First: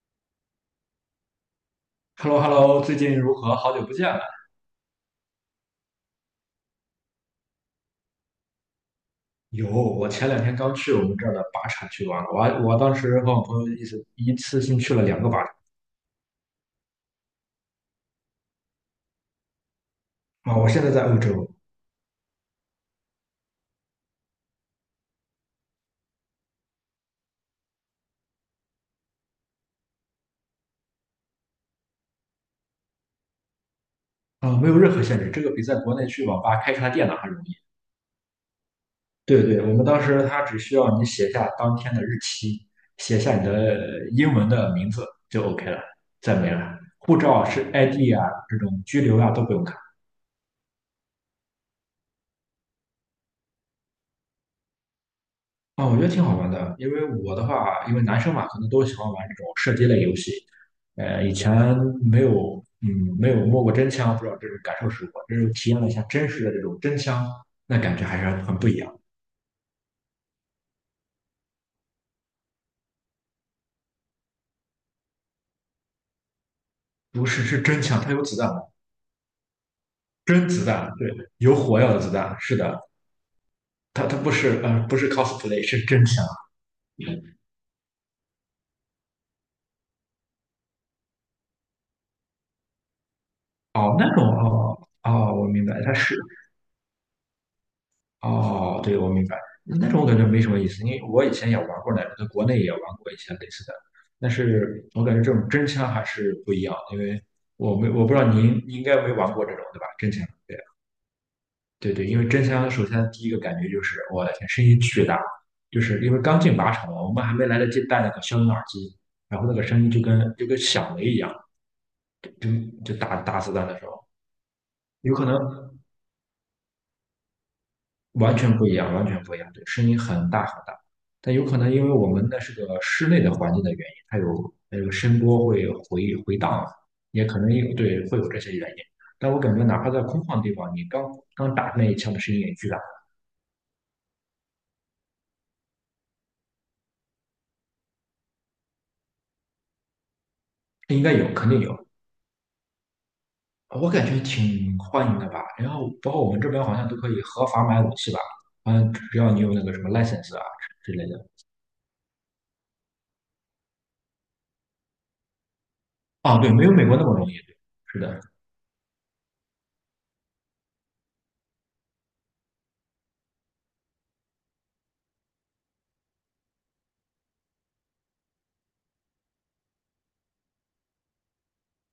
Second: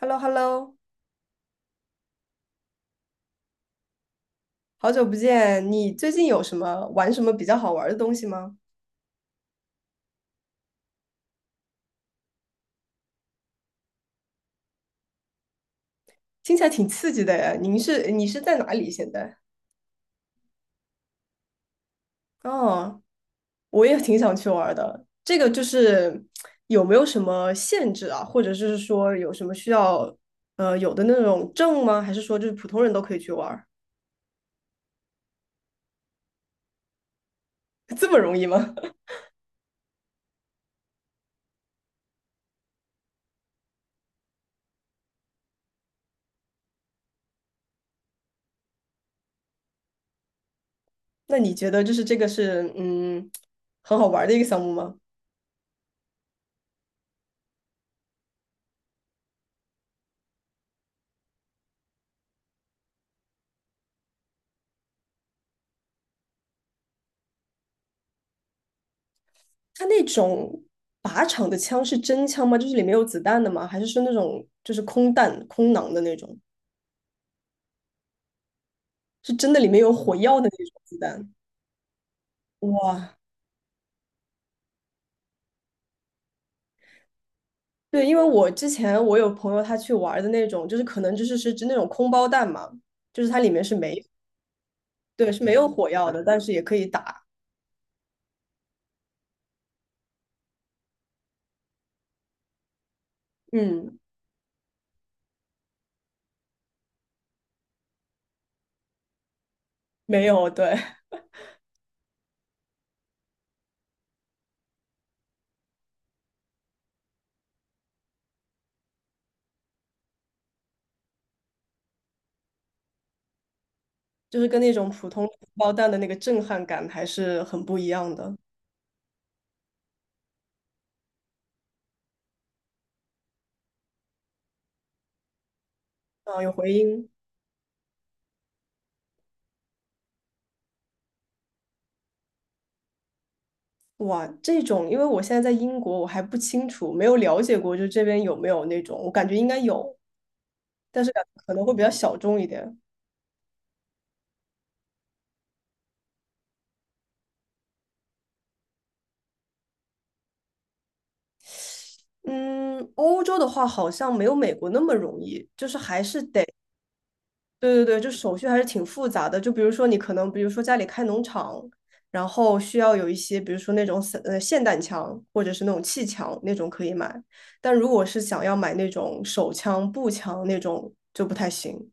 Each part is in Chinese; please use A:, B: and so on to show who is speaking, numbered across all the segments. A: h e l l o h e l l o
B: h e l l o h e l l o 最近如何？好久不见了。
A: 好久不见，你最近有什么玩什么比较好玩的东西吗？
B: 有，我前两天刚去我们这儿的靶场去玩了，我当时和我朋友一次性去了2个靶场
A: 听起来挺刺激的呀。你是在哪里现在？
B: 啊。我现在在欧洲
A: 哦，我也挺想去玩的。这个就是有没有什么限制啊，或者是说有什么需要有的那种证吗？还是说就是普通人都可以去玩儿？
B: 啊，没有任何限制，这个比在国内去网吧开一台电脑还容易。
A: 这么容易吗？
B: 对对，我们当时他只需要你写下当天的日期，写下你的英文的名字就 OK 了，再没了。护照是 ID 啊，这种居留啊都不用看。
A: 那你觉得就是这个是很好玩的一个项目吗？
B: 啊，我觉得挺好玩的，因为我的话，因为男生嘛，可能都喜欢玩这种射击类游戏。以前没有，嗯，没有摸过真枪，不知道这种感受是如何。这是体验了一下真实的这种真枪，那感觉还是很不一样。
A: 它那种靶场的枪是真枪吗？就是里面有子弹的吗？还是是那种就是空弹、空囊的那种？
B: 不是，是真枪，它有子弹的
A: 是真的里面有火药的
B: 真
A: 那
B: 子
A: 种
B: 弹，
A: 子
B: 对，
A: 弹？
B: 有火药的子弹。是的，
A: 哇，
B: 它不是 cosplay，是真枪。
A: 对，因为我之前我有朋友他去玩的那种，就是可能就是是指那种空包弹嘛，就是它里面是
B: 哦，
A: 没，
B: 那种哦
A: 对，
B: 哦，
A: 是
B: 我
A: 没
B: 明
A: 有
B: 白，
A: 火
B: 它
A: 药
B: 是
A: 的，但是也可以打。
B: 哦，对，我明白。那种我感觉没什么意思，因为我以前也玩过那种，在国内也玩过一些类似的，
A: 嗯，
B: 但是我感觉这种真枪还是不一样，因为我不知道您应该没玩过这种对吧？真
A: 没
B: 枪，
A: 有，
B: 对
A: 对，
B: 对对，因为真枪首先第一个感觉就是我的天，声音巨大，就是因为刚进靶场嘛，我们还没来得及戴那个消音耳机，然后那个声音就跟响雷一样，就打子弹的时候，
A: 就是跟那种普
B: 有可
A: 通
B: 能
A: 包弹的那个震撼感还是很不一样的。
B: 完全不一样，完全不一样，对，声音很大很大。但有可能因为我们那是个室内的环境的原因，它有它个声波会回回
A: 啊，有
B: 荡，
A: 回音。
B: 也可能有对会有这些原因。但我感觉哪怕在空旷的地方，你刚刚打那一枪的声音也巨大，
A: 哇，这种，因为我现在在英国，我还不清楚，没有了解过，就这边有没有那种，我感觉应该有，
B: 应
A: 但是
B: 该
A: 感
B: 有，
A: 觉
B: 肯
A: 可
B: 定
A: 能会比
B: 有。
A: 较小众一点。
B: 我感觉挺欢迎的吧。然后包括我们这边好像都可以合法买武器吧，好像只要你有那个什么 license 啊之类的。
A: 嗯，欧洲的话好像没有美国那么容易，就是还是
B: 啊，
A: 得，
B: 对，没有美国那么容易。对，
A: 对对
B: 是
A: 对，就
B: 的。
A: 手续还是挺复杂的。就比如说你可能，比如说家里开农场，然后需要有一些，比如说那种霰弹枪或者是那种气枪那种可以买，但如果是想要买那种手枪、步枪那种就不太行。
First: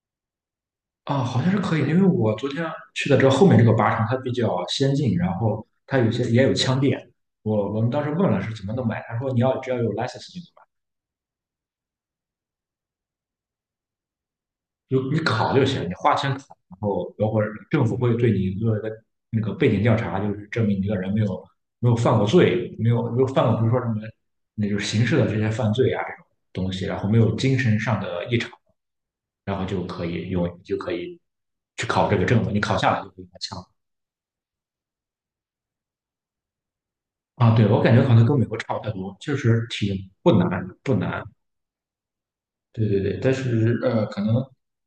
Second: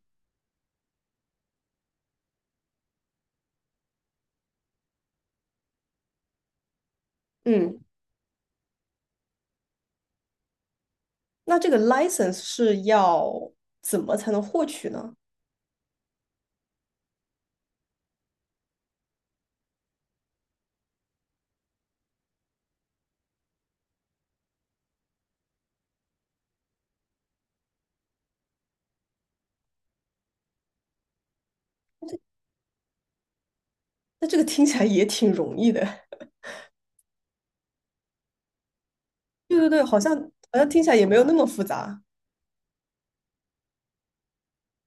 B: 啊，好像是可以因为我昨天去的这后面这个靶场，它比较先进，然后它有些也有枪店。我
A: 嗯。
B: 我们当时问了是怎么能买，他说你要只要有 license 就能买，
A: 那这个 license 是要怎么才能获取
B: 有
A: 呢？
B: 你考就行，你花钱考，然后包括政府会对你做一个那个背景调查，就是证明你这个人没有犯过罪，没有犯过比如说什么那就是刑事的这些犯罪啊这种东西，然后没有精神上的异常，然后就可以去考这个证了，你考下来就可以拿枪。
A: 那这个听起来也挺容易的。
B: 啊，对，我感觉可能跟美国差不太多，确
A: 对
B: 实
A: 对对，好
B: 挺
A: 像
B: 不
A: 好
B: 难，
A: 像听起
B: 不
A: 来也没
B: 难。
A: 有那么复杂。
B: 对对对，但是可能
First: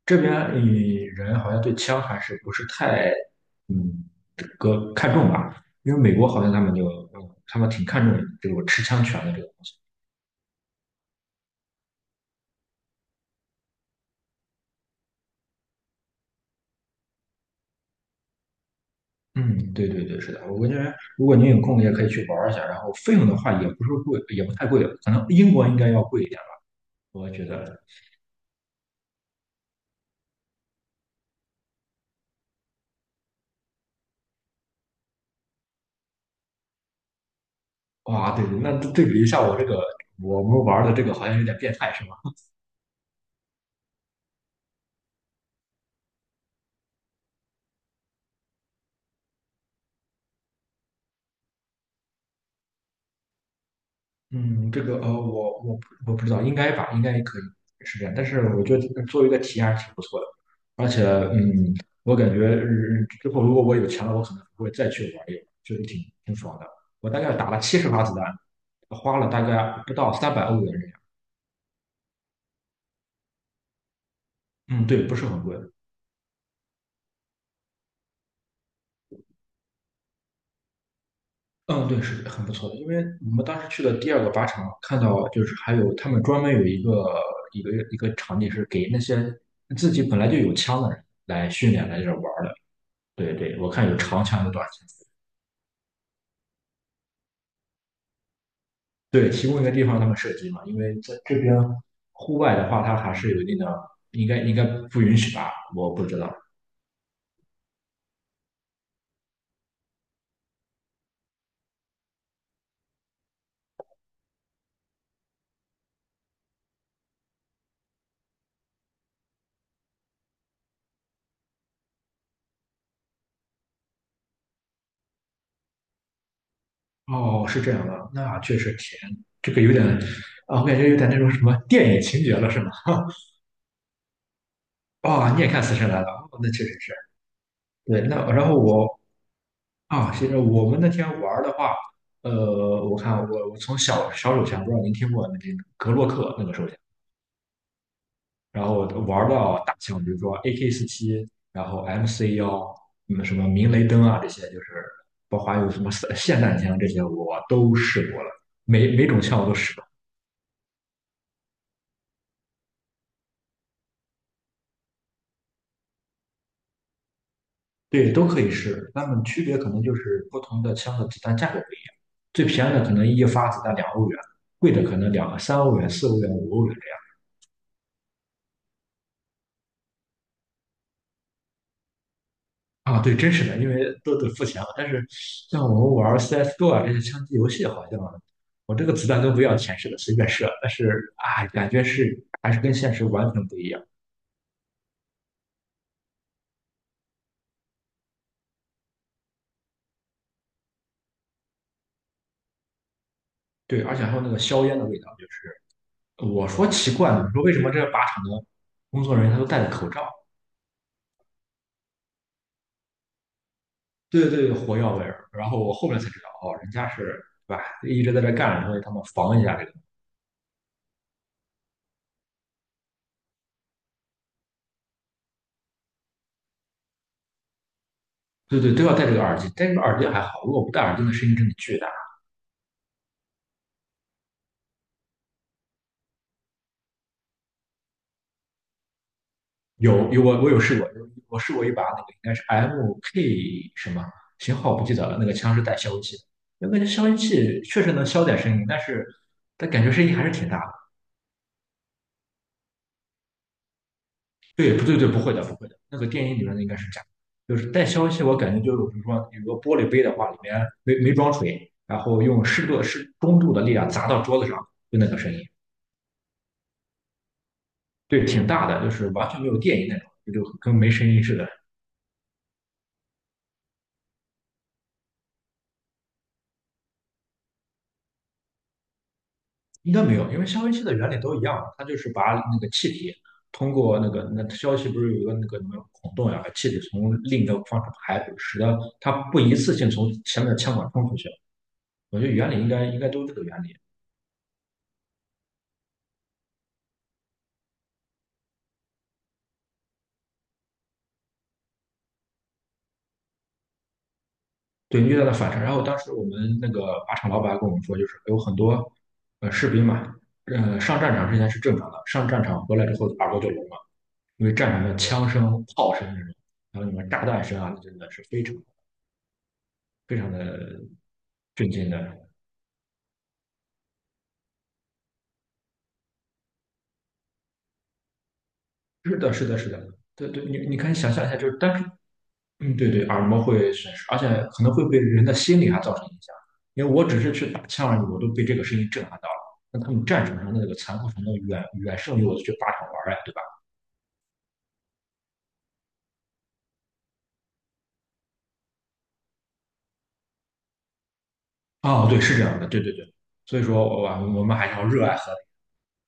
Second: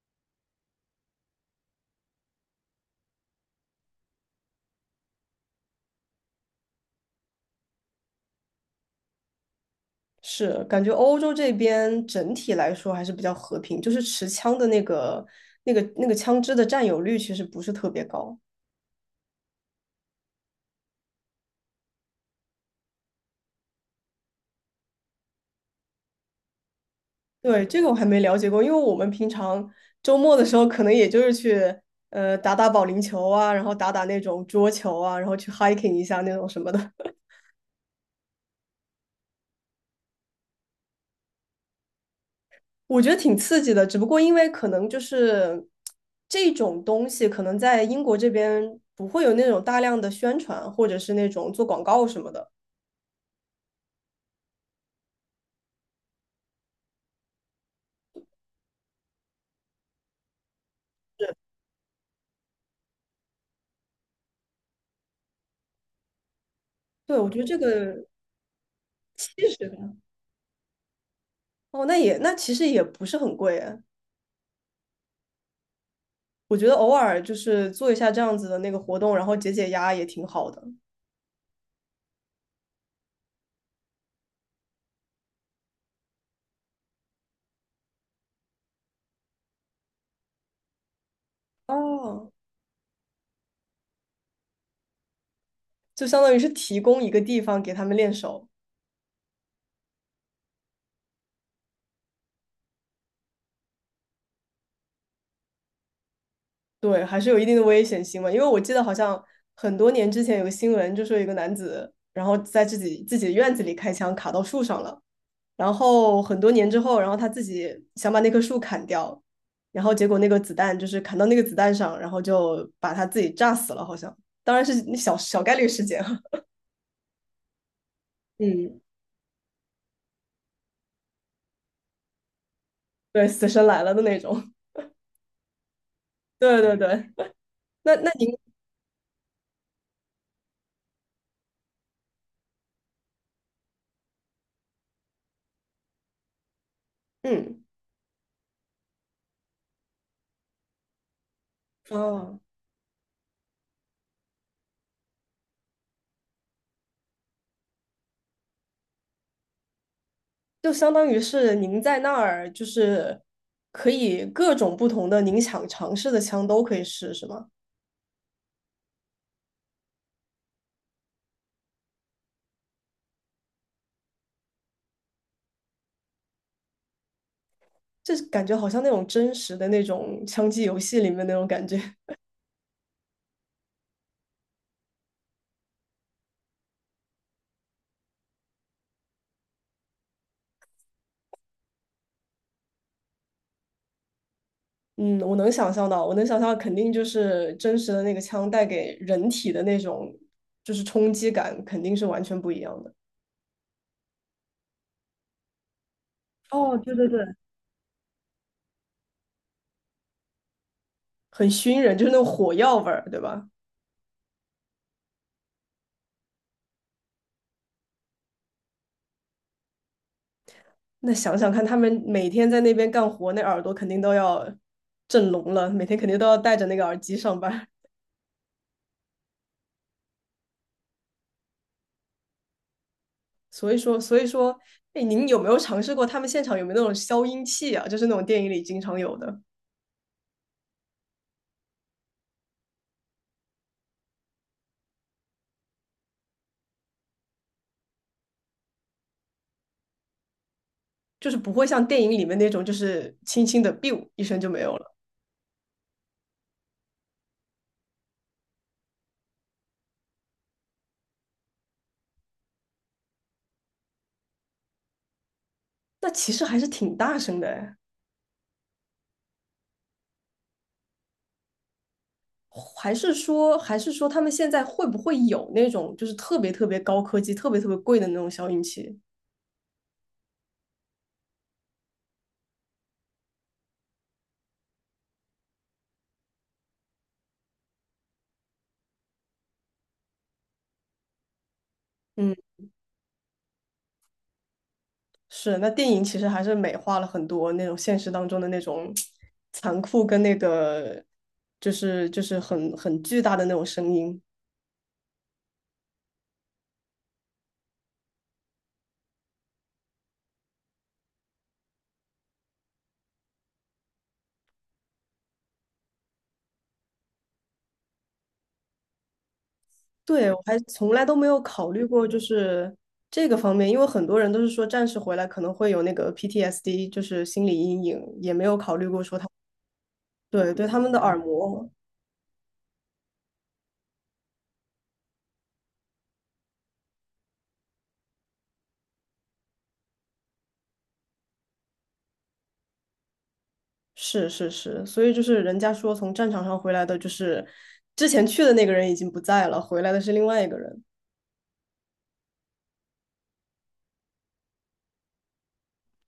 B: 这边人好像对枪还是不是太嗯这个看重吧，因为美国好像他们挺看重这个持枪权的这个东西。
A: 是，感觉欧洲这边整体来说还是比较和平，就是持枪的那个、那个、那个枪支的占有率其实不是特别高。
B: 嗯，对对对，是的，我感觉如果您有空也可以去玩儿一下，然后费用的话也不是贵，也不太贵，可能英国应该要贵一点吧，我觉
A: 对，这
B: 得。
A: 个我还没了解过，因为我们平常周末的时候可能也就是去打打保龄球啊，然后打打那种桌球啊，然后去 hiking 一下那种什么的。
B: 哇，对对，那对比一下我这个我们玩儿的这个好像有点变态，是吧？
A: 我觉得挺刺激的，只不过因为可能就是这种东西，可能在英国这边不会有那种大量的宣传，或者是那种做广告什么的。
B: 嗯，这个我不知道，应该吧，应该可以是这样。但是我觉得作为一个体验还是挺不错的，而且嗯，我感觉之后如果我有钱了，我可能会再去玩一玩，确实挺爽的。我
A: 对，
B: 大
A: 我
B: 概
A: 觉得
B: 打
A: 这
B: 了70发
A: 个
B: 子弹，花了大
A: 70吧，
B: 概不到300欧元这样。
A: 哦，那也那其实也不是很贵哎
B: 嗯，对，不是很贵。
A: 我觉得偶尔就是做一下这样子的那个活动，然后解解压也挺好的。
B: 嗯，对，是很不错的。因为我们当时去的第二个靶场，看到就是还有他们专门有一个场地是给那些自己本来就有枪的人来训练来这玩
A: 哦，
B: 儿的。对对，我看有长枪有短枪。
A: 就相当于是提供一个地方给他们练手。
B: 对，提供一个地方他们射击嘛，因为在这边户外的话，它还是有一定的，应该不允许吧？我不知道。
A: 对，还是有一定的危险性嘛。因为我记得好像很多年之前有个新闻，就说有一个男子，然后在自己的院子里开枪卡到树上了，然后很多年之后，然后他自己想把那棵树砍掉，然后结果那个子弹就是砍到那个子弹上，然后就把他自己炸死了，好像。当然是小小概率事件啊，
B: 哦，是这样的，那 确实
A: 嗯
B: 甜，这个有点啊，我感觉有点那种什么电影情节了，是吗？
A: 对，死神来了的那种。
B: 啊，你也看《死神来了》哦，那
A: 对
B: 确
A: 对
B: 实是。
A: 对，那
B: 对，
A: 那
B: 那
A: 您，
B: 然后其实我们那天玩的话，呃，我看我我从小手枪，不知道您听过那个格洛克那个手枪。
A: 嗯，
B: 然后玩到大枪，比如说 AK 47，然后 MC
A: 哦，
B: 1，嗯，什么明雷灯啊这些，就是包括还有什么霰弹枪这些，我都试过了，每种枪我都试过，
A: 就相当于是您在那儿，就是可以各种不同的您想尝试的枪都可以试，是吗？
B: 对，都可以试，它们区别可能就是不同的枪的子弹价格不一样，最便宜的可能一发子弹两欧元，贵的可能2、3欧元、四欧元、5欧元。
A: 这感觉好像那种真实的那种枪击游戏里面那种感觉。
B: 啊，对，真实的，因为都得付钱了。但是像我们玩 CS:GO 啊这些枪击游戏，好像我这个子弹都不要钱似的，随便射。但是啊，感觉还是跟现实完全不一样。
A: 嗯，我能想象到，我能想象，肯定就是真实的那个枪带给人体的那种就是冲击感，肯定是完全不一样的，
B: 对，而且还有那个硝烟的味道，就是我说
A: 哦，
B: 奇
A: 对对
B: 怪
A: 对，
B: 呢，你说为什么这靶场的工作人员他都戴着口罩？
A: 很熏人，就是那种火药味儿，对吧？
B: 对对对，火药味儿。然后我后面才知道，哦，人家是对吧，一直在这干着，所以他们防一下这个。
A: 那想想看，他们每天在那边干活，那耳朵肯定都要震聋了，每天肯定都要戴着那个耳机上班。
B: 对对，都要戴这个耳机，戴这个耳机还好，如果不戴耳机，那声音真的巨大。
A: 所以说，所以说，哎，您有没有尝试过他们现场有没有那种消音器啊？就是那种电影里经常有的，
B: 我有试过，我试过一把那个应该是 MK 什么型号不记得了，那个枪是带消音器的，我感觉消音器确实能消点声音，但是它感觉声音还是挺大的。
A: 就是不会像电影里面那种，就是轻轻的 biu 一声就没有
B: 对，不
A: 了。
B: 对对，不会的不会的，那个电音里面的应该是假的，就是带消音器，我感觉就是比如说有个玻璃杯的话，里面没装水，然后用适中度的力量砸到桌子上，就那个声音，
A: 那其实还是挺大声的哎，
B: 对，挺大的，就是完全没有电音那种，就跟没声音似的。
A: 还是说，还是说他们现在会不会有那种就是特别特别高科技、特别特别贵的那种消音器？
B: 应该没有，因为消音器的原理都一样啊，它就是把那个气体通过那个那消音器不是有一个那个什么孔洞呀，把气体从另一个方向排，使得它不一次性从前面的腔管冲出去。我觉得
A: 嗯，
B: 原理应该都是这个原理。
A: 是。那电影其实还是美化了很多那种现实当中的那种残酷跟那个，就是很巨大的那种声音。
B: 对，你遇到了反差。然后当时我们那个靶场老板跟我们说，就是有很多士兵嘛，上战场之前是正常的，上战场回来之后耳朵就聋了，因为战场的枪声、炮声那种，还有什么炸弹声啊，那真的是非常非
A: 对，
B: 常
A: 我还
B: 的
A: 从来都没有考
B: 震
A: 虑
B: 惊
A: 过，就
B: 的。
A: 是这个方面，因为很多人都是说战士回来可能会有那个 PTSD，就是心理阴影，也没有考虑过
B: 是
A: 说他，
B: 的，是的，是的，对对，
A: 对，对
B: 你
A: 他
B: 可
A: 们
B: 以
A: 的
B: 想
A: 耳
B: 象一下，就是
A: 膜，
B: 单是，对对，耳膜会损失，而且可能会对人的心理还造成影响。因为我只是去打枪而已，我都被这个声音震撼到了。那他们战场上的那个残酷程度远远胜于我去靶场玩儿呀，对吧？
A: 是是是，所以就是人家说从战场上回来的，就是之前去的那个人已经不在了，回来的是另外一个人，
B: 哦，对，是这样的，对对对。所以说，我们还是要热爱和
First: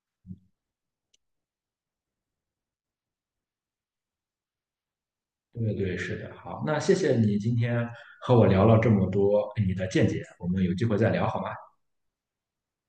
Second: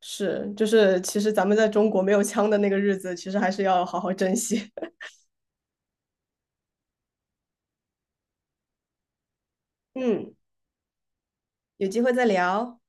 A: 是，就是其实咱们在中国没有枪的那个日子，其实还是要好好珍惜。
B: 平。对对，是的。好，那谢谢你今天和我聊了这么多哎你的 见解，
A: 嗯，
B: 我们有机会再聊好吗？
A: 有机会再聊。